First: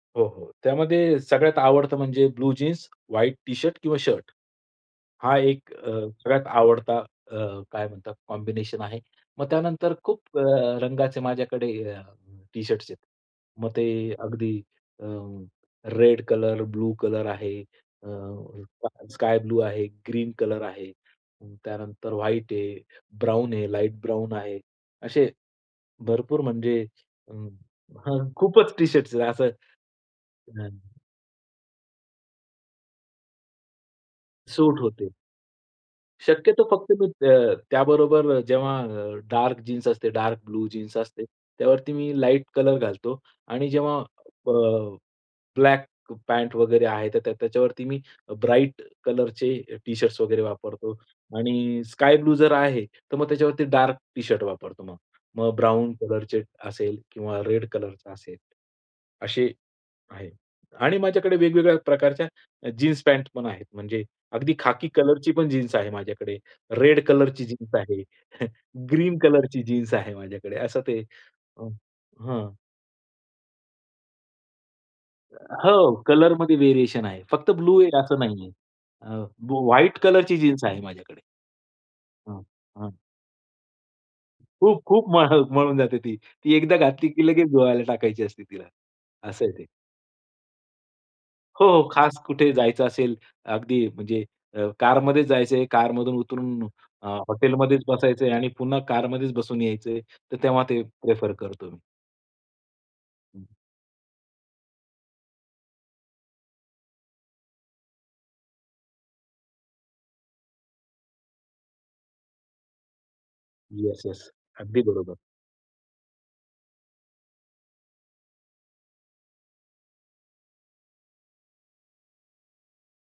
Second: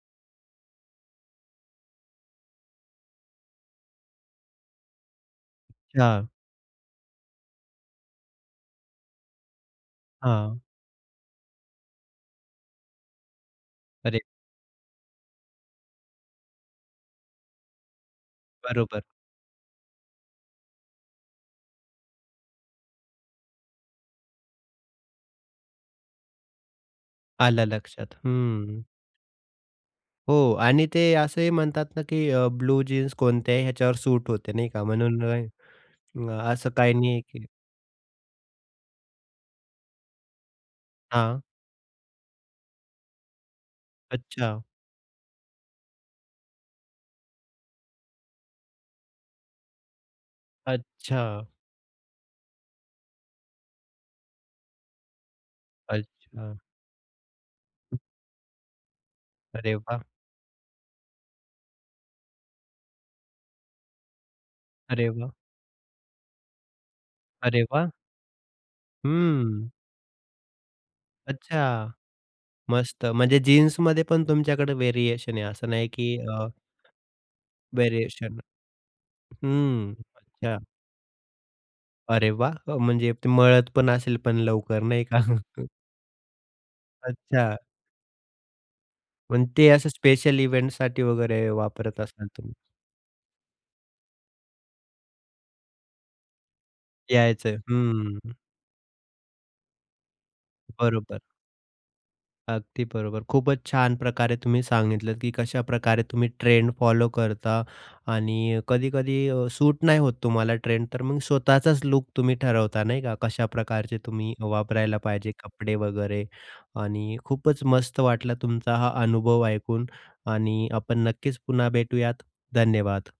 हो, हो. त्यामध्ये सगळ्यात आवडतं म्हणजे, blue jeans, white T shirt किंवा शर्ट. हा एक अ, हां. सगळ्यात आवडता अ, काय म्हणतात कॉम्बिनेशन आहे. मग त्यानंतर खूप अ, हां. रंगाचे माझ्याकडे अ, टी शर्ट्स आहेत. मग ते अरे. अगदी अ, रेड कलर, ब्लू कलर आहे, अ, बरोबर. स स्काय ब्लू आहे, ग्रीन कलर आहे. त्यानंतर व्हाईट आहे, ब्राउन आहे, लाईट ब्राउन आहे. असे भरपूर म्हणजे अं, आलं लक्षात. हं. खूपच हंम्म. टी शर्ट्स असं हो हं. आणि ते असंही म्हणतात ना, की अ ब्लू जीन्स कोणत्याही ह्याच्यावर सूट होते नाही सूट का होतो. म्हणून शक्यतो असं फक्त काही मी नाही की अ, त्याबरोबर जेव्हा अ, डार्क जीन्स असते, डार्क ब्लू जीन्स असते, हां. त्यावरती मी लाईट कलर घालतो. आणि जेव्हा अ, अच्छा. ब्लॅक पँट वगैरे आहे, तर त्याच्यावरती मी ब्राइट कलरचे टी शर्ट्स वगैरे वापरतो अच्छा. आणि स्काय ब्लू जर आहे, तर मग त्याच्यावरती डार्क टी शर्ट वापरतो मग. मग ब्राउन कलरचे अच्छा. असेल किंवा रेड कलर हं. असेल. असे अरे वाह! आहे. आणि माझ्याकडे वेगवेगळ्या प्रकारच्या अ, जीन्स पँट पण आहेत म्हणजे, अगदी खाकी अरे कलरची वा! पण जीन्स आहे माझ्याकडे, रेड कलरची अरे जीन्स वाह! आहे, ग्रीन कलरची हं. जीन्स आहे माझ्याकडे असं ते. अं, अच्छा. हं. मस्त म्हणजे जीन्समध्ये पण तुमच्याकडे व्हेरिएशन अ, आहे. असं नाही हो, की अ कलरमध्ये व्हेरिएशन आहे. फक्त ब्लू आहे असं व्हेरिएशन. नाहीये. अ, बू हं, व्हाईट कलरची अच्छा. जीन्स आहे माझ्याकडे. अरे हं, वाह! अ, हं. म्हणजे ते मळतपण असेल पण खूप, लवकर नाही खूप का? म्ह मळून जाते ती. ती एकदा घातली की लगेच अच्छा. धुवायला टाकायची असते तिला, असं पण आहे ते. ते असं स्पेशल इव्हेंटसाठी वगैरे हो, हो. वापरत खास असाल कुठे तुम्ही. जायचं असेल. अगदी म्हणजे अ, कारमध्येच जायच आहे, कारमधून उतरून अ, यायचंय. हॉटेलमध्येच बसायचं आहे हंम्म. आणि पुन्हा कारमध्येच बसून यायच आहे. तर तेव्हा ते बरोबर. प्रिफर करतो मी. अगदी बरोबर. हं. खूपच छान प्रकारे तुम्ही सांगितलं की कशाप्रकारे तुम्ही ट्रेंड फॉलो करता आणि कधी-कधी अ, सूट नाही होत तुम्हाला ट्रेंड, तर मग स्वतःचाच लूक तुम्ही ठरवता नाही का. कशा प्रकारचे येस, येस. तुम्ही अगदी वापरायला बरोबर. पाहिजे कपडे वगैरे. आणि खूपच मस्त वाटला तुमचा हा अनुभव ऐकून आणि आपण नक्कीच पुन्हा भेटूयात. धन्यवाद.